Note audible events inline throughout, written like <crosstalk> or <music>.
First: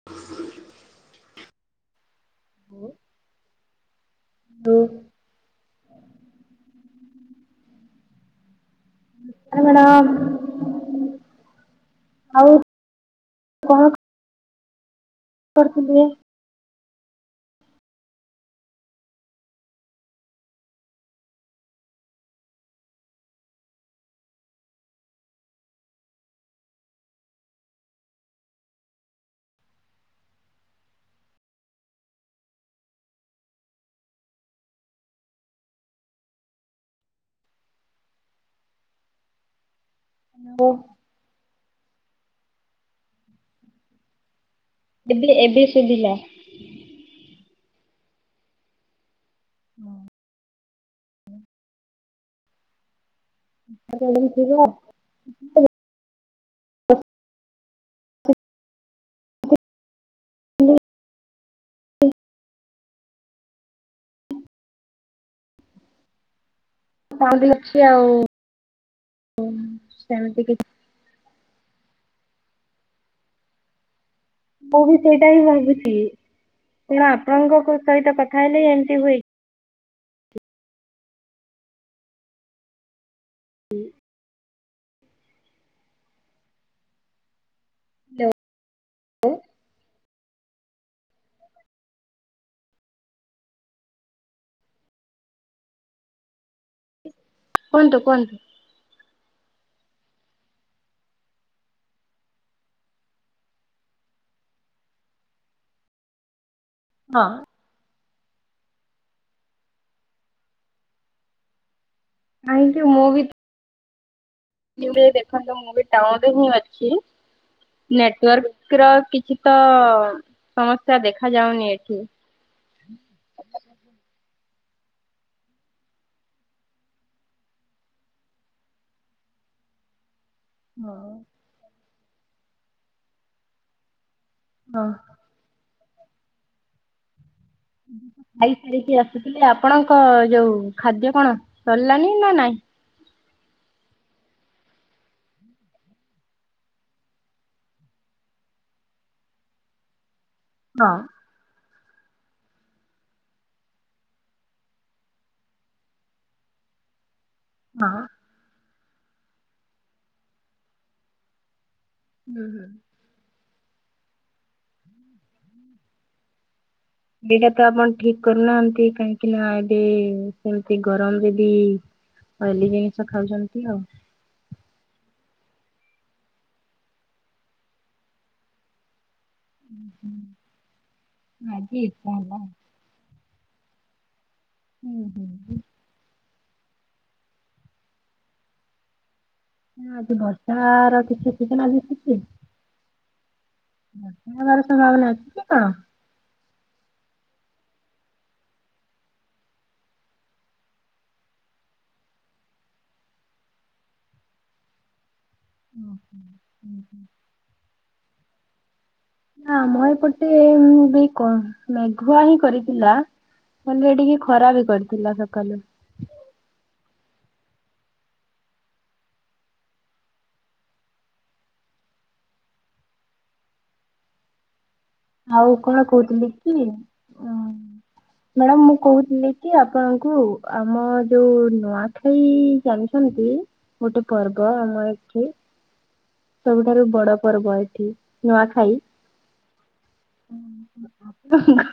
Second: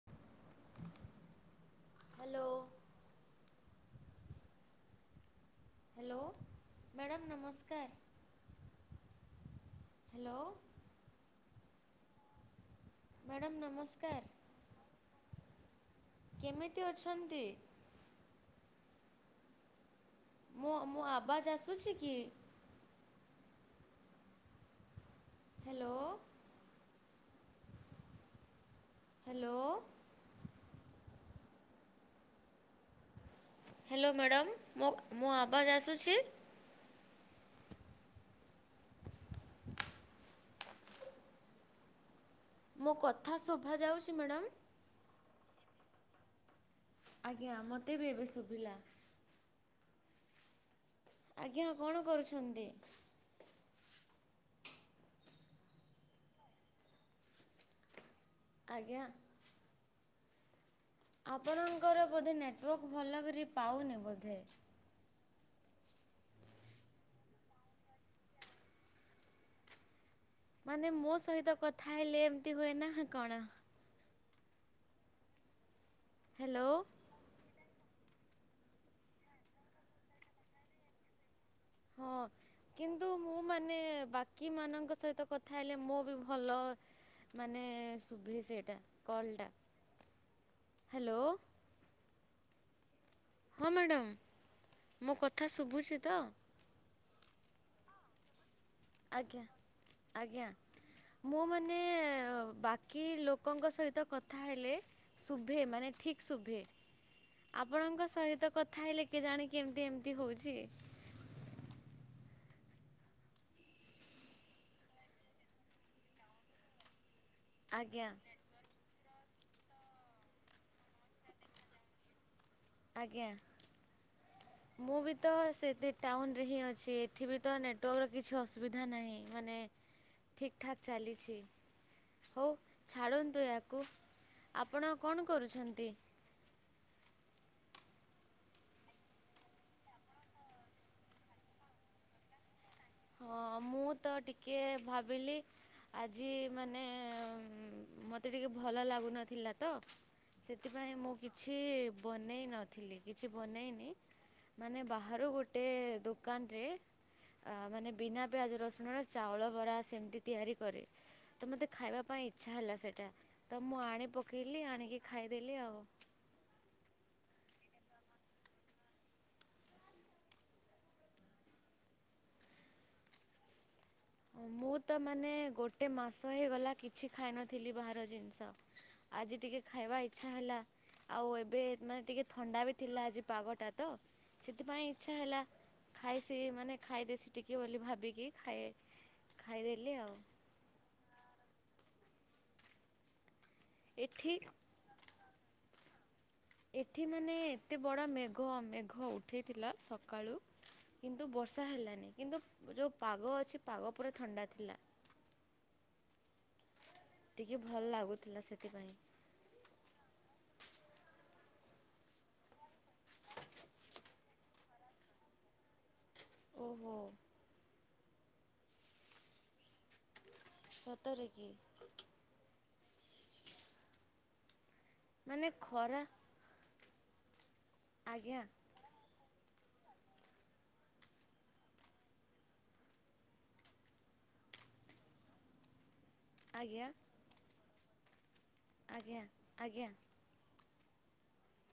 <inaudible> Hello. ହୁଁ। <unintelligible> Hello, madam ନମସ୍କାର। Hello madam hello ଆଉ ମ୍ୟାଡ଼ାମ୍ କଣ ନମସ୍କାର। <unintelligible> କେମିତି ଅଛନ୍ତି? ମୋ ମୋ ଆବାଜ ଆସୁଛି କି? ହ୍ୟାଲୋ। ହ୍ୟାଲୋ। Hello madam. ମୋ ଆବାଜ୍ ଆସୁଚି? <unintelligible> ମୋ କଥା ଶୁଭା ଯାଉଚି ମ୍ୟାଡ଼ାମ୍? ଦିଦି ଏବେ ଶୁଭିଲା। ଆଜ୍ଞା, ମୋତେ ବି ଏବେ ଶୁଭିଲା। ଆଜ୍ଞା କଣ କରୁଛନ୍ତି? <unintelligible> ଆଜ୍ଞା। ଆପଣଙ୍କର ବୋଧେ ନେଟୱର୍କ ଭଲ କରି ପାଉନି ବୋଧେ। ବଅଁନ୍ଦୀ ଅଛି ଆଉ ଉଁ ସେମିତି କି ମାନେ ମୋ ସହିତ କଥା ହେଲେ ଏମିତି ହୁଏ ନା କଣ? ମୁଁ ବି ସେଇଟା ହିଁ ଭାବୁଛି। ହ୍ୟାଲୋ। କିଣ ଆପଣଙ୍କ କ ସହିତ କଥା ହେଲେ ଏମିତି ହୁଏ। ହ ଅଁ। କିନ୍ତୁ ମୁଁ ମାନେ ବାକିମାନଙ୍କ ସହିତ କଥା ହେଲେ ମୁଁ ବି ଭଲ। ମାନେ ଶୁଭେ ସେଟା କଲ୍ ଟା ହ୍ୟାଲୋ ହଁ ମ୍ୟାଡ଼ମ୍ ମୋ କଥା ଶୁବୁଛି ତ? କୁହନ୍ତୁ କୁହନ୍ତୁ? ଆଜ୍ଞା ଆଜ୍ଞା। ମୁଁ ମାନେ ଏ ବାକି ଲୋକଙ୍କ ସହିତ କଥା ହେଲେ ଶୁଭେ ମାନେ ଠିକ୍ ଶୁଭେ ହଁ। ଆପଣଙ୍କ ସହିତ କଥା ହେଲେ କେଜାଣି କେମିତି ଏମିତି ହଉଛି? ଥାନକ୍ୟୁ ମୁଁ ବି <unintelligible> ଦେଖନ୍ତୁ ମୁଁ ଟାଉନ୍ ହିଁ ଅଛି। ଆଜ୍ଞା ନେଟୱାର୍କ ର କିଛି ତ ସମସ୍ୟା ଦେଖାଯାଉନି ଏଠି। ଆଜ୍ଞା। ମୁଁ ବି ତ ସେତି ଟାଉନରେ ହିଁ ଅଛି ଏଠି ବି ତ ନେଟୱାର୍କର କିଛି ଅସୁବିଧା ନାହିଁ ମାନେ ଠିକ୍ ଠାକ୍ ଚାଲିଛି ହଁ ହଉ ଛାଡ଼ନ୍ତୁ ଏହାକୁ। ଆପଣ କଣ କରୁଛନ୍ତି? ଖାଇ ସାରିକି ଆସୁଥିଲି ଆପଣଙ୍କ ଯୋଉ ଖାଦ୍ୟ କଣ ସରିଲାନି ନା ନାଇଁ? ହଁ ମୁଁ ତ ଟିକେ ଭାବିଲି ଆଜି ମାନେ ମୋତେ ଟିକେ ଭଲ ଲାଗୁନଥିଲା ତ ସେଥିପାଇଁ ହଁ ମୁଁ କିଛି ବନେଇ ନଥିଲି। କିଛି ବନେଇନି ମାନେ ବାହାରୁ ଗୋଟେ ଦୋକାନରେ ମାନେ ହଁ ବିନା ପିଆଜ ରସୁଣର ଚାଉଳ ବରା ସେମିତି ତିଆରି କରେ। ତ ମତେ ଖାଇବା ପାଇଁ ହୁଁ ଇଚ୍ଛା ହୁଁ। ହେଲା ସେଇଟା ତ ମୁଁ ଆଣି ପକେଇଲି ଆଣିକି ଖାଇଦେଲି ଆଉ। ଏଇଟା ତ ଆପଣ ଠିକ୍ କରୁନାହାନ୍ତି କାହିଁକି ନା ଏବେ ସେମିତି ଗରମରେ ବି ଅଏଲି ଜିନିଷ ଖାଉଛନ୍ତି ଆଉ। ମୁଁ ତ ମାନେ ଗୋଟେ ମାସ ହେଇଗଲା କିଛି ଖାଇନଥିଲି ବାହାର ଜିନିଷ। ଆଜି ଟିକେ ଖାଇବା ଇଚ୍ଛା ହେଲା। ଆଉ ଏବେ ଆଜି ମାନେ ଇଚ୍ଛା ଟିକେ ହେଲା। ଥଣ୍ଡା ବି ଥିଲା ଆଜି ପାଗଟା ତ ସେଥିପାଇଁ ହୁଁ ଇଚ୍ଛା ହେଲା ହୁଁ ଖାଇ ସେ ମାନେ ଖାଇଦେସି ଟିକେ ବୋଲି ଭାବିକି ଖାଏ ଖାଇଦେଲି ନା ଆଉ ଆଜି ବର୍ଷା ର କିଛି ସୂଚନା ଦିଶୁଛି? ଏଠି ବର୍ଷା ହବାର ସମ୍ଭାବନା ଅଛି କି କଣ? ଏଠି ମାନେ ଏତେ ବଡ଼ ମେଘ ମେଘ ଉଠେଇଥିଲା ସକାଳୁ କିନ୍ତୁ ବର୍ଷା ହେଲାନି କିନ୍ତୁ ଯଉଁ ପାଗ ଅଛି ପାଗ ପୁରା ଥଣ୍ଡା ଥିଲା। <unintelligible> ଟିକେ ଭଲ ଲାଗୁଥିଲା ସେଥିପାଇଁ। ନା ଆମର ଏପଟେ ବି କମ୍ ମେଘୁଆ ହିଁ କରିଥିଲା। ଭଲରେ ଟିକେ ଖରା ବି କରିଥିଲା ସକାଳୁ। ଓହୋ। ସତରେକି? ଆଉ ମାନେ କଣ ଖରା କହୁଥିଲି କି ଆଜ୍ଞା ମ୍ୟାଡ଼ାମ ମୁଁ କହୁଥିଲି କି ଆପଣଙ୍କୁ ଆମ ଯୋଉ ନୂଆଖାଇ ଜାଣିଛନ୍ତି? ଗୋଟେ ପର୍ବ ଆମ ଏଠି। ସବୁଠାରୁ ଆଜ୍ଞା ବଡ ପର୍ବ ଏଠି ନୂଆଖାଇ। ଆଜ୍ଞା ଆଜ୍ଞା। ଉଁ ହୁଁ <unintelligible>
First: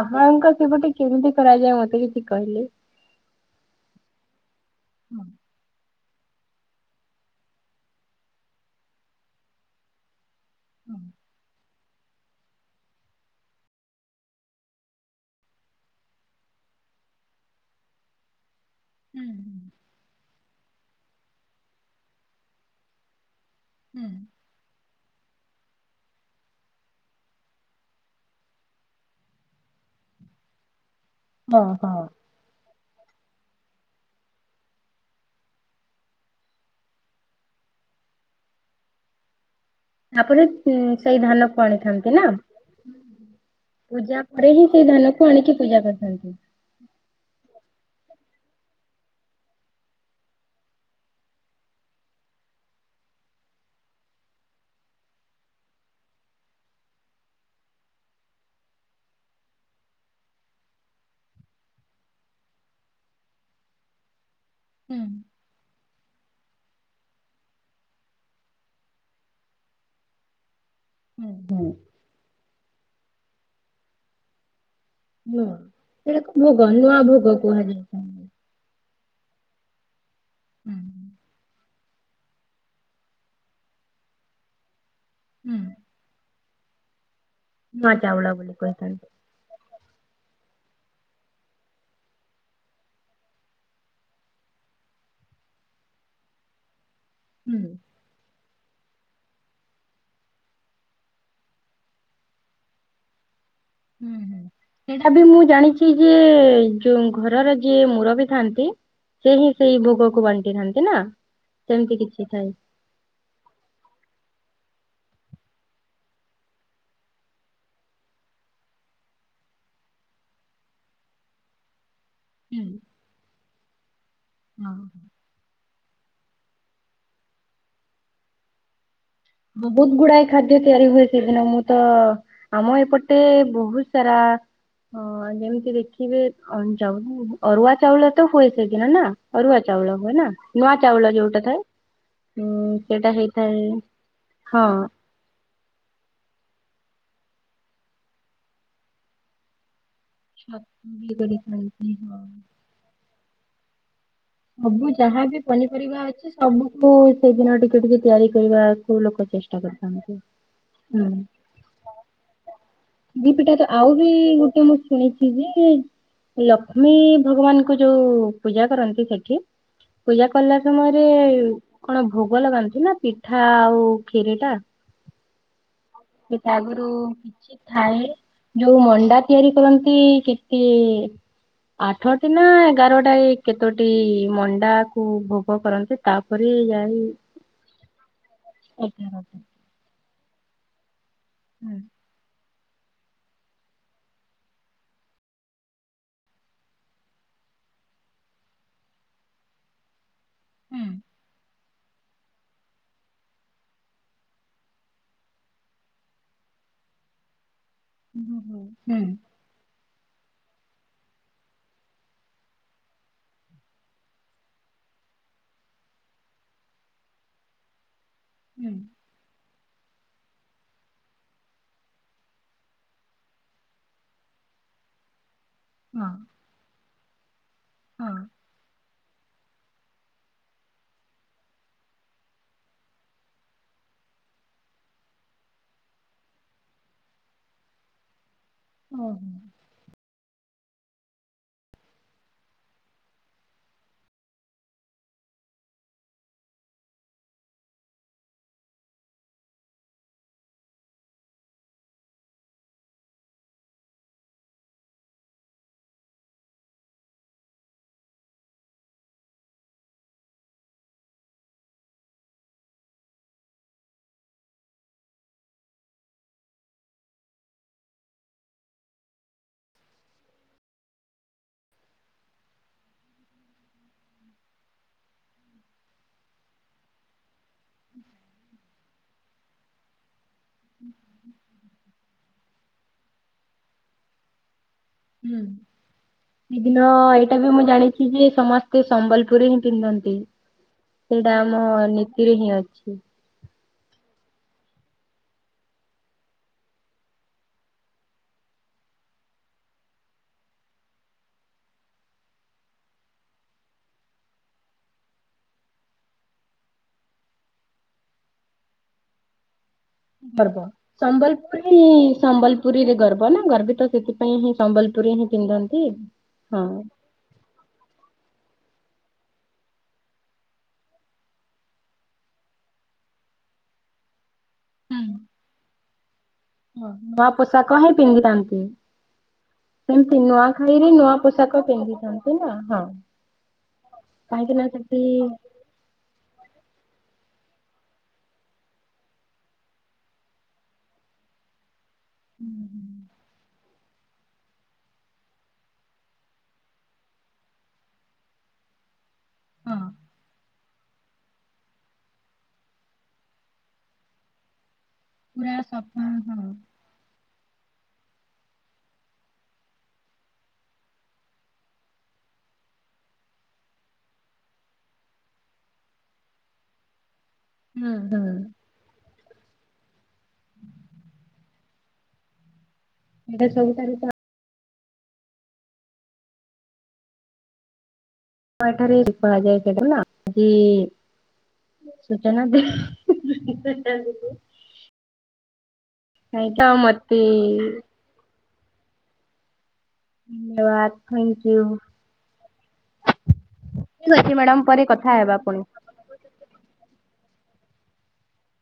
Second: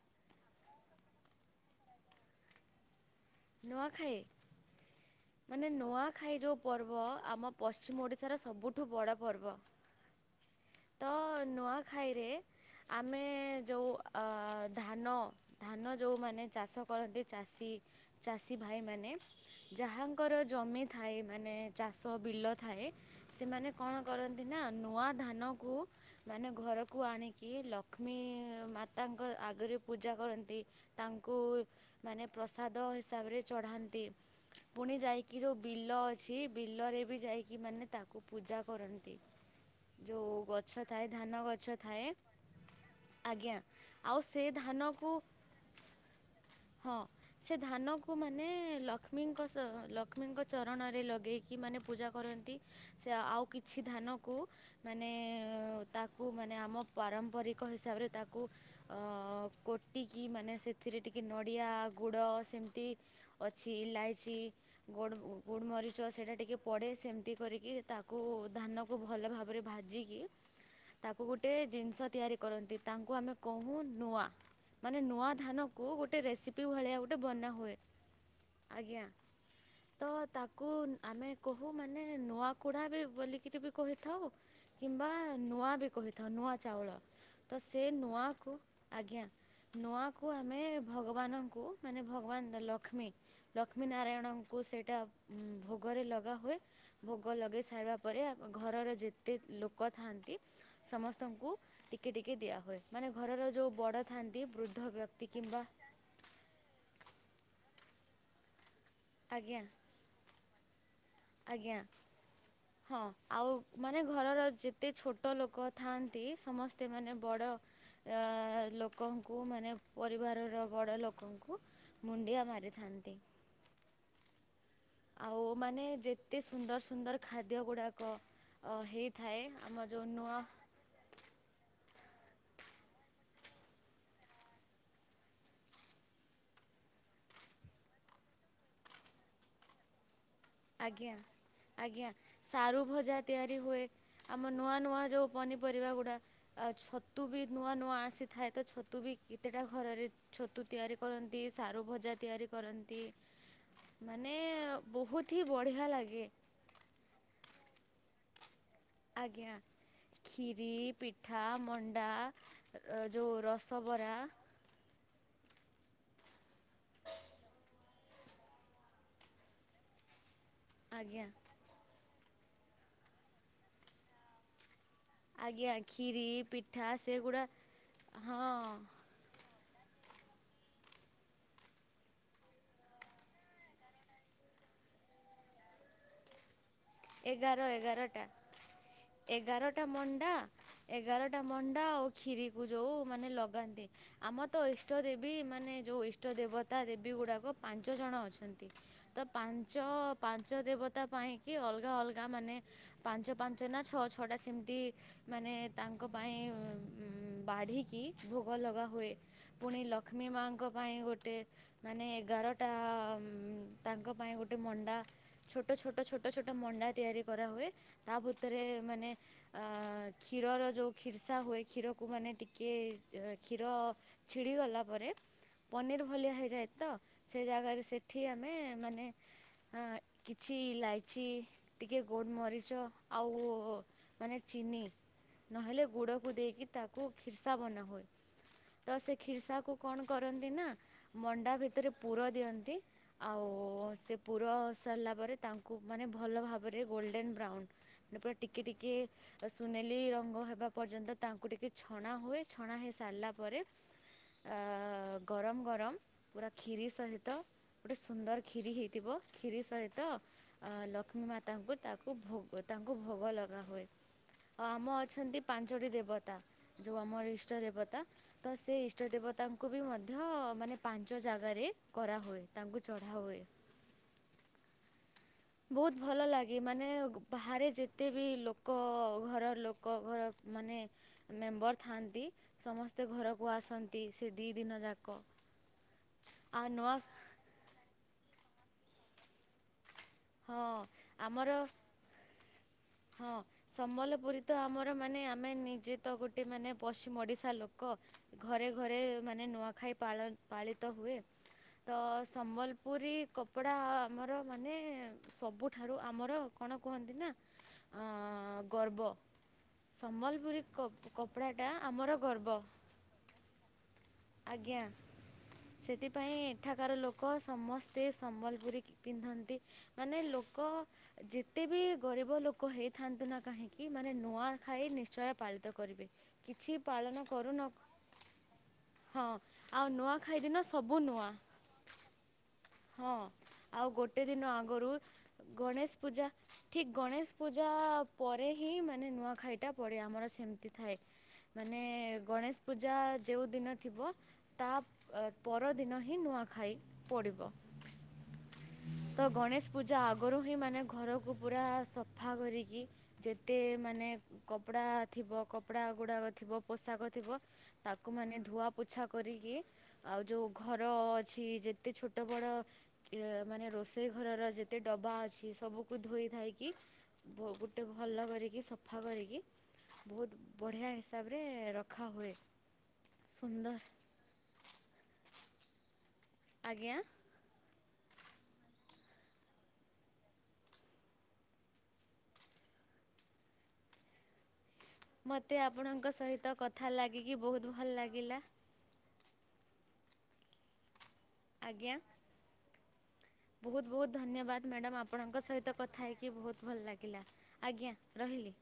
ଆପଣଙ୍କ ସେପଟେ କେମିତି କରାଯାଏ ମତେ କିଛି କହିଲେ? ନୂଆଖାଇ? ହଁ। ମାନେ ନୂଆଖାଇ ଯୋଉ ପର୍ବ ଆମ ପଶ୍ଚିମ ଓଡ଼ିଶାର ସବୁଠୁ ବଡ଼ ପର୍ବ। ତ ନୂଆଁଖାଇ ରେ ଆମେ ଯୋଉ ଆ ଧାନ ଧାନ ଯୋଉମାନେ ଚାଷ କରନ୍ତି ଚାଷୀ ଚାଷୀ ଭାଇମାନେ ଯାହା ଙ୍କର ଜମି ଥାଏ ମାନେ ଚାଷ ବିଲ ଥାଏ ସେମାନେ କଣ କର ନ୍ତିନା ନୂଆଁ ଧାନକୁ ମାନେ ଘରକୁ ଆଣିକି ଲକ୍ଷ୍ମୀ ମାତାଙ୍କ ଆଗରେ ପୂଜା କରନ୍ତି। ତାଙ୍କୁ ହଁ ହଁ ମାନେ ପ୍ରସାଦ ହିସାବରେ ଚଢ଼ାନ୍ତି। ପୁଣି ଯାଇକି ଯୋଉ ବିଲ ଅଛି ବିଲରେ ବି ଯାଇକି ମାନେ ତାକୁ ପୂଜା କରନ୍ତି। ଯୋଉ ଆପଣ ସେ ଗଛ ଥାଏ ସେଇ ଧାନ ଧାନକୁ ଗଛ ଥାଏ ଆଣିଥାନ୍ତି ନା? ଆଜ୍ଞା ଆଉ ପୂଜା ସେ ପରେ ହିଁ ସେଇ ଧାନକୁ ଧାନ କୁ ଆଣିକି ପୂଜା କରିଥାନ୍ତି। ହଁ। ସେ ଧାନକୁ ମାନେ ଲକ୍ଷ୍ମୀଙ୍କ ସ ଲକ୍ଷ୍ମୀଙ୍କ ଚରଣରେ ଲଗେଇକି ମାନେ ପୂଜା କରନ୍ତି। ସେ ଆଉ କିଛି ଧାନକୁ ମାନେ ତାକୁ ମାନେ ଆମ ପାରମ୍ପରିକ ହିସାବରେ ତାକୁ ଅ କୋଟିକି ମାନେ ସେଥିରେ ଟିକେ ନଡ଼ିଆ ଗୁଡ଼ ସେମିତି ଅଛି ଇଲାଇଚି ହୁଁ ଗୋଡ଼ୁ ଉ ଗୁଡ଼ୁମରିଚ ସେଇଟା ଟିକେ ପଡ଼େ ସେମିତି କରିକି ତାକୁ ଧାନକୁ ଭଲ ଭାବରେ ଭାଜିକି। <inaudible> ତାକୁ ଗୋଟେ ହୁଁ ଜିନିଷ ତିଆରି କରନ୍ତି ତାଙ୍କୁ ଆମେ କହୁ ନୂଆଁ। ମାନେ ନୂଆଁ ନୂଆ, ଧାନକୁ ଗୋଟେ ସେଟାକୁ ଭୋଗ ରେସିପି ନୂଆ ଭଳିଆ ଗୋଟେ ଭୋଗ ବନାହୁଏ। କୁହାଯାଇଥାଏ। ଆଜ୍ଞା ତ ତାକୁ ହୁଁ ଉଁ ଆମେ କହୁ। କୁ ମାନେ ନୂଆ କୁଢ଼ା ବି ବୋଲିକିରି ବି କହିଥାଉ କିମ୍ବା ହୁଁ ନୂଆଁ ବି କହିଥାଉ ନୂଆଁ ଚାଉଳ ତ ସେ ନୂଆ ଚାଉଳ ବୋଲି ନୂଆକୁ କହିଥାନ୍ତି। ଆଜ୍ଞା। ନୂଆଁ କୁ ଆମେ ଭଗବାନଙ୍କୁ ମାନେ ଭଗବାନ ଲକ୍ଷ୍ମୀ। ଲକ୍ଷ୍ମୀ ନାରାୟଣଙ୍କୁ ସେଇଟା ଭୋଗରେ ଲଗାହୁଏ ଭୋଗ ଲଗେଇ ହୁଁ ସାରିବା ପରେ ଘରର ଯେତେ ଲୋକ ଥାଆନ୍ତି ସମସ୍ତଙ୍କୁ ଟିକେ ଟିକେ ଦିଆହୁଏ ମାନେ ଘରର ଯୋଉ ବଡ଼ ଥାଆନ୍ତି ବୃଦ୍ଧ ବ୍ୟକ୍ତି କିମ୍ବା ସେ ଯେ ଯୋଉ ଘରର ଯିଏ ମୁରବି ଥାନ୍ତି ସେହିଁ ଆଜ୍ଞା ସେଇ ଭୋଗକୁ ବା ଣ୍ଟି ଥାଆନ୍ତି ନା? ଆଜ୍ଞା। ସେମିତି କିଛି ଥାଏ। ହଁ ଆଉ ମାନେ ଘରର ଯେତେ ଛୋଟ ଲୋକ ଥାଆନ୍ତି ସମସ୍ତେ ମାନେ ବଡ଼ ଅ ଲୋକଙ୍କୁ ମାନେ ପରିବାରର ବଡ଼ ଲୋକଙ୍କୁ ମୁଣ୍ଡିଆ ହୁଁ ମାରିଥାନ୍ତି। ହଁ। ଆଉ ମାନେ ଯେତେ ସୁନ୍ଦର ସୁନ୍ଦର ଖାଦ୍ୟ ଗୁଡ଼ାକ। ଅ ହେଇଥାଏ ଆମ ବହୁତ ଯୋଉ ଗୁଡାଏ ନୂଆ। ଖାଦ୍ୟ ତିଆରି ହୁଏ ସେଦିନ ମୁଁ ତ ଆମ ଏପଟେ ବହୁତ ସାରା। ହଁ ଯେମିତି ଦେଖିବେ ଅରୁଆ ଚାଉଳ ତ ହୁଏ ସେ ଦିନ ନା। ଅରୁଆ ଚାଉଳ ହୁଏ ନା ନୂଆ ଚାଉଳ ଆଜ୍ଞା ଯୋଉଟା ଥାଏ ଆଜ୍ଞା ଉଁ ସାରୁ ସେଇଟା ଭଜା ତିଆରି ହେଇଥାଏ। ହୁଏ ଆମ ନୂଆ ହଁ। ନୂଆ ଯୋଉ। ପନିପରିବା ଗୁଡ଼ା ଆଉ ଛତୁ ବି ନୂଆ ନୂଆ ଆସିଥାଏ ତ ଛତୁ ବି କେତେଟା ଘରରେ। ଛତୁ ତିଆରି ବି କରନ୍ତି ସାରୁ କରିଥାନ୍ତି ଭଜା ହଁ। ତିଆରି କରନ୍ତି ମାନେ ସବୁ ଯାହା ବହୁତ। ବି ହି ବଢ଼ିଆ ପନିପରିବା ଲାଗେ ଅଛି ସବୁକୁ ସେଇଦିନ ଟିକେ ଟିକେ ତିଆରି କରିବା। ଆଜ୍ଞା ଖୀରି ହୁଁ ପିଠା ମଣ୍ଡା। ଯୋଉ ଦିପିଠା ତ ଆଉ ବି ରସବରା ଗୋଟେ ମୁଁ ଶୁଣିଛି ଯେ ଲକ୍ଷ୍ମୀ ଭଗବାନ। ଯୋଉ ପୂଜା କରନ୍ତି ସେଠି ପୂଜା କଲା ସମୟରେ। ଆଜ୍ଞା କଣ ଭୋଗ ଲଗାନ୍ତି ନା ପିଠା ଆଉ ଖିରି ଟା। ଆଜ୍ଞା ଖିରି। ସେଟା ଆଗରୁ କିଛି ଥାଏ ହଁ ଯୋଉ ମଣ୍ଡା। ତିଆରି କରନ୍ତି କିତି। ଆଠଟି ନା ଏଗାରଟା କେତୋଟି ମଣ୍ଡା କୁ ଭୋଗ କରନ୍ତି ତାପରେ ଯାଏ। ଏଗାର ଏଗାରଟା ଏଗାର ଏଗାରଟା ମଣ୍ଡା। ଏଗାରଟା ମଣ୍ଡା ଆଉ ଖିରି କୁ ଯୋଉ ମାନେ ଲଗାନ୍ତି। ଆମ ତ ଇଷ୍ଟ ଦେବୀ ମାନେ ଯୋଉ ଇଷ୍ଟ ଦେବତା ଦେବୀ ଗୁଡ଼ାକ ପାଞ୍ଚ ଜଣ ଅଛନ୍ତି। ତ ପାଞ୍ଚ ପାଞ୍ଚ ଦେବତା ପାଇଁକି ଅଲଗା ଅଲଗା ମାନେ। ପାଞ୍ଚ ପାଞ୍ଚ ନା ଛଅ ଛଅଟା ସେମତି ମାନେ ତାଙ୍କ ପାଇଁ ବାଢ଼ିକି ଭୋଗ ହୁଁ, ଲଗା ହୁଏ। ପୁଣି ଲକ୍ଷ୍ମୀ ମାଙ୍କ ପାଇଁ ଗୋଟେ। ମାନେ ଏଗାରଟା ତାଙ୍କ ପାଇଁ ଗୋଟେ ମଣ୍ଡା ଛୋଟ ଛୋଟ ଛୋଟ ଛୋଟ ମଣ୍ଡା ତିଆରି କରାହୁଏ ତା ଭିତରେ ମାନେ କ୍ଷୀରର ଯେଉଁ କ୍ଷୀର୍ସା ହୁଏ କ୍ଷୀରକୁ ମାନେ ଟିକିଏ କ୍ଷୀର ଛିଡିଗଲା ପରେ। ପନିର ହଁ, ଭଳିଆ ହେଇଯାଏ ତ ସେ ଜାଗାରେ ହଁ, ସେଠି ଆମେ ମାନେ ହଁ କିଛି ଇଲାଇ ଚି ଟିକେ ଗୋଲମରିଚ ଆଉ ମାନେ ଚିନି। ନହେଲେ ଗୁଡକୁ ଦେଇକି ତାକୁ ଖିର୍ଷା ବନା ହୁଏ ତ ସେ ଓହୋ। କ୍ଷୀର୍ସାକୁ କଣ କରନ୍ତି ନା ମଣ୍ଡା ଭିତରେ ପୁର ଦିଅନ୍ତି। ଆଉ ସେ ପୁର ସରିଲା ପରେ ତା ଙ୍କୁ ଭଲ ଭାବରେ ଗୋଲ୍ଡେନ୍ ବ୍ରାଉନ୍ ପୁରା ଟିକି ଟିକି ସୁନେଲି ରଙ୍ଗ ହେବା ପର୍ଯ୍ୟନ୍ତ ତାଙ୍କୁ ଟିକେ ଛଣା ହୁଏ ଛଣା ହେଇସାରିଲା ପରେ। ଆ ପୁରା ଗରମ ଗରମ ପୁରା କ୍ଷୀରି ସହିତ ଗୋଟେ ସୁନ୍ଦର କ୍ଷୀରି ହେଇଥିବ କ୍ଷୀରି ସହିତ ଲକ୍ଷ୍ମୀ ମାତାଙ୍କୁ ତାକୁ ଭୋଗ ତାଙ୍କୁ ଭୋଗ ଲଗାହୁଏ। ହ ଆମ ଅଛନ୍ତି ପାଞ୍ଚଟି ଦେବତା ଯେଉ ଆମ ଇଷ୍ଟ ଦେବତା। ତ ସେ ଇଷ୍ଟ ଦେବତାଙ୍କୁ ବି ମଧ୍ୟ ମାନେ ପାଞ୍ଚ ଜାଗାରେ କରାହୁଏ ତାଙ୍କୁ ଚଢ଼ାହୁଏ। ବହୁତ ଭଲ ଲାଗେ ମାନେ ବାହାରେ ଯେତେ ବି ଲୋକ ଘର ଲୋ ଙ୍କ ଘର ମାନେ ମେମ୍ବର ଥାଆନ୍ତି। ସମସ୍ତେ ଘରକୁ ଆସନ୍ତି ସେ ଦିଇ ଦିନ ଯାକ ହୁଁ ଆଉ ସେଦିନ ନୂଆ ଏଇଟା ବି ମୁଁ ଜାଣିଛି ଯେ ସମସ୍ତେ ସମ୍ବଲପୁରୀ ହିଁ ପିନ୍ଧନ୍ତି। ହଁ ସେଇଟା ଆମ ଆମର ନୀତିରେ ହିଁ ଅଛି। ହଁ। ସମ୍ବଲପୁରୀ ତ ଆମର ମାନେ ଆମେ ନିଜେ ତ ଗୋଟେ ମାନେ ପଶ୍ଚିମ ଓଡ଼ିଶା ଲୋକ। ଘରେ ଘରେ ମାନେ ନୂଆଖାଇ ପାଳନ ପାଳିତ ହୁଏ। ତ ସମ୍ବଲପୁରୀ କପଡ଼ା ଆମର ମାନେ ସବୁଠାରୁ ଆମର କଣ କୁହନ୍ତି ନା ଆଁ ଗର୍ବ। ସମ୍ବଲପୁରୀ ଗର୍ବ କପଡ଼ାଟା ସମ୍ବଲପୁରୀ ଆମର ଗର୍ବ ସମ୍ବଲପୁରୀରେ ଗର୍ବ ନା ଗର୍ବିତ ସେଥି ପାଇଁ ହିଁ ଆଜ୍ଞା। ସମ୍ବଲପୁରୀ ହିଁ ପିନ୍ଧନ୍ତି ସେଥିପାଇଁ ହଁ। ଏଠାକାର ଲୋକ ସମସ୍ତେ ସମ୍ବଲପୁରୀ ପିନ୍ଧନ୍ତି ମାନେ ଲୋକ ଯେତେ ବି ଗରିବ ଲୋକ ହେଇଥାନ୍ତୁ ନା କାହିଁକି ମାନେ ନୂଆ ଖାଇ ହୁଁ, ନିଶ୍ଚୟ ପାଳିତ କରିବେ କିଛି ପାଳନ ନୂଆ ପୋଷାକ କରୁନକ ହିଁ ପିନ୍ଧିଥାନ୍ତି ସେମିତି ନୂଆଖାଇ ଦିନ ନୂଆଖାଇରେ ସବୁ ନୂଆ ପୋଷାକ ପିନ୍ଧିଥାନ୍ତି ନା ହଁ। ହଁ ଆଉ ଗୋଟେ ଦିନ କାହିଁକି ନା ଆଗରୁ ସେଠି ଗଣେଶ ପୂଜା ଠିକ ଗଣେଶ ପୂଜା ପରେ ହିଁ ମାନେ ନୂଆଖାଇଟା ପଡ଼େ ଆମର ସେମ ଥାଏ ମାନେ ଗଣେଶ ପୂଜା ଯେଉଁ ଦିନ ଥିବ। ତା ପରଦିନ ହିଁ ନୂଆଖାଇ ପଡ଼ିବ। ତ ଗଣେଶ ପୂଜା ଆଗରୁ ହିଁ ମାନେ ଘର କୁ ପୁରା ସଫା କରିକି ଯେତେ ମାନେ କପଡ଼ା ଥିବ ପୁରା କପଡ଼ା ସଫା ଗୁଡ଼ାକ ହଁ ଥିବ ପୋଷାକ ଥିବ। ତାକୁ ମାନେ ଧୁଆ ପୋଛା କରିକି ଆଉ ଯୋଉ ଘର ଅଛି ଯେତେ ଛୋଟ ବଡ଼ ମାନେ ରୋଷେଇ ଘରର ଯେତେ ଡବା ଅଛି ସବୁକୁ ଧୋଇଧାଇକି। ଗୋଟେ ହୁଁ ହୁଁ ଭଲ କରିକି ସ ସଫା କରିକି ବହୁତ ବଢ଼ିଆ ହିସାବରେ ରଖାହୁଏ। ଏ ସବୁ ସୁନ୍ଦର ତାର ଆଜ୍ଞା। ଏଠାରେ <inaudible> କୁହାଯାଏ ସେଟା ନା କି ସୂଚନା ଦେ ହେ ହେ ମତେ ଆପଣଙ୍କ ସହିତ ତ କଥା ମତେ ଲାଗିକି ବହୁତ ଭଲ ଲାଗିଲା। ଧନ୍ୟବାଦ। ଥ୍ୟାଙ୍କୟୁ ଆଜ୍ଞା, ବହୁତ ବହୁତ ଠିକ ଅଛି ଧନ୍ୟବାଦ ପରେ ମ୍ୟାଡାମ କଥା ହେବା ଆପଣଙ୍କ ପୁଣି। ସହିତ କଥା କଥା ହେଇକି ବହୁତ ଭଲ ଲାଗିଲା, ଆଜ୍ଞା ରହିଲି।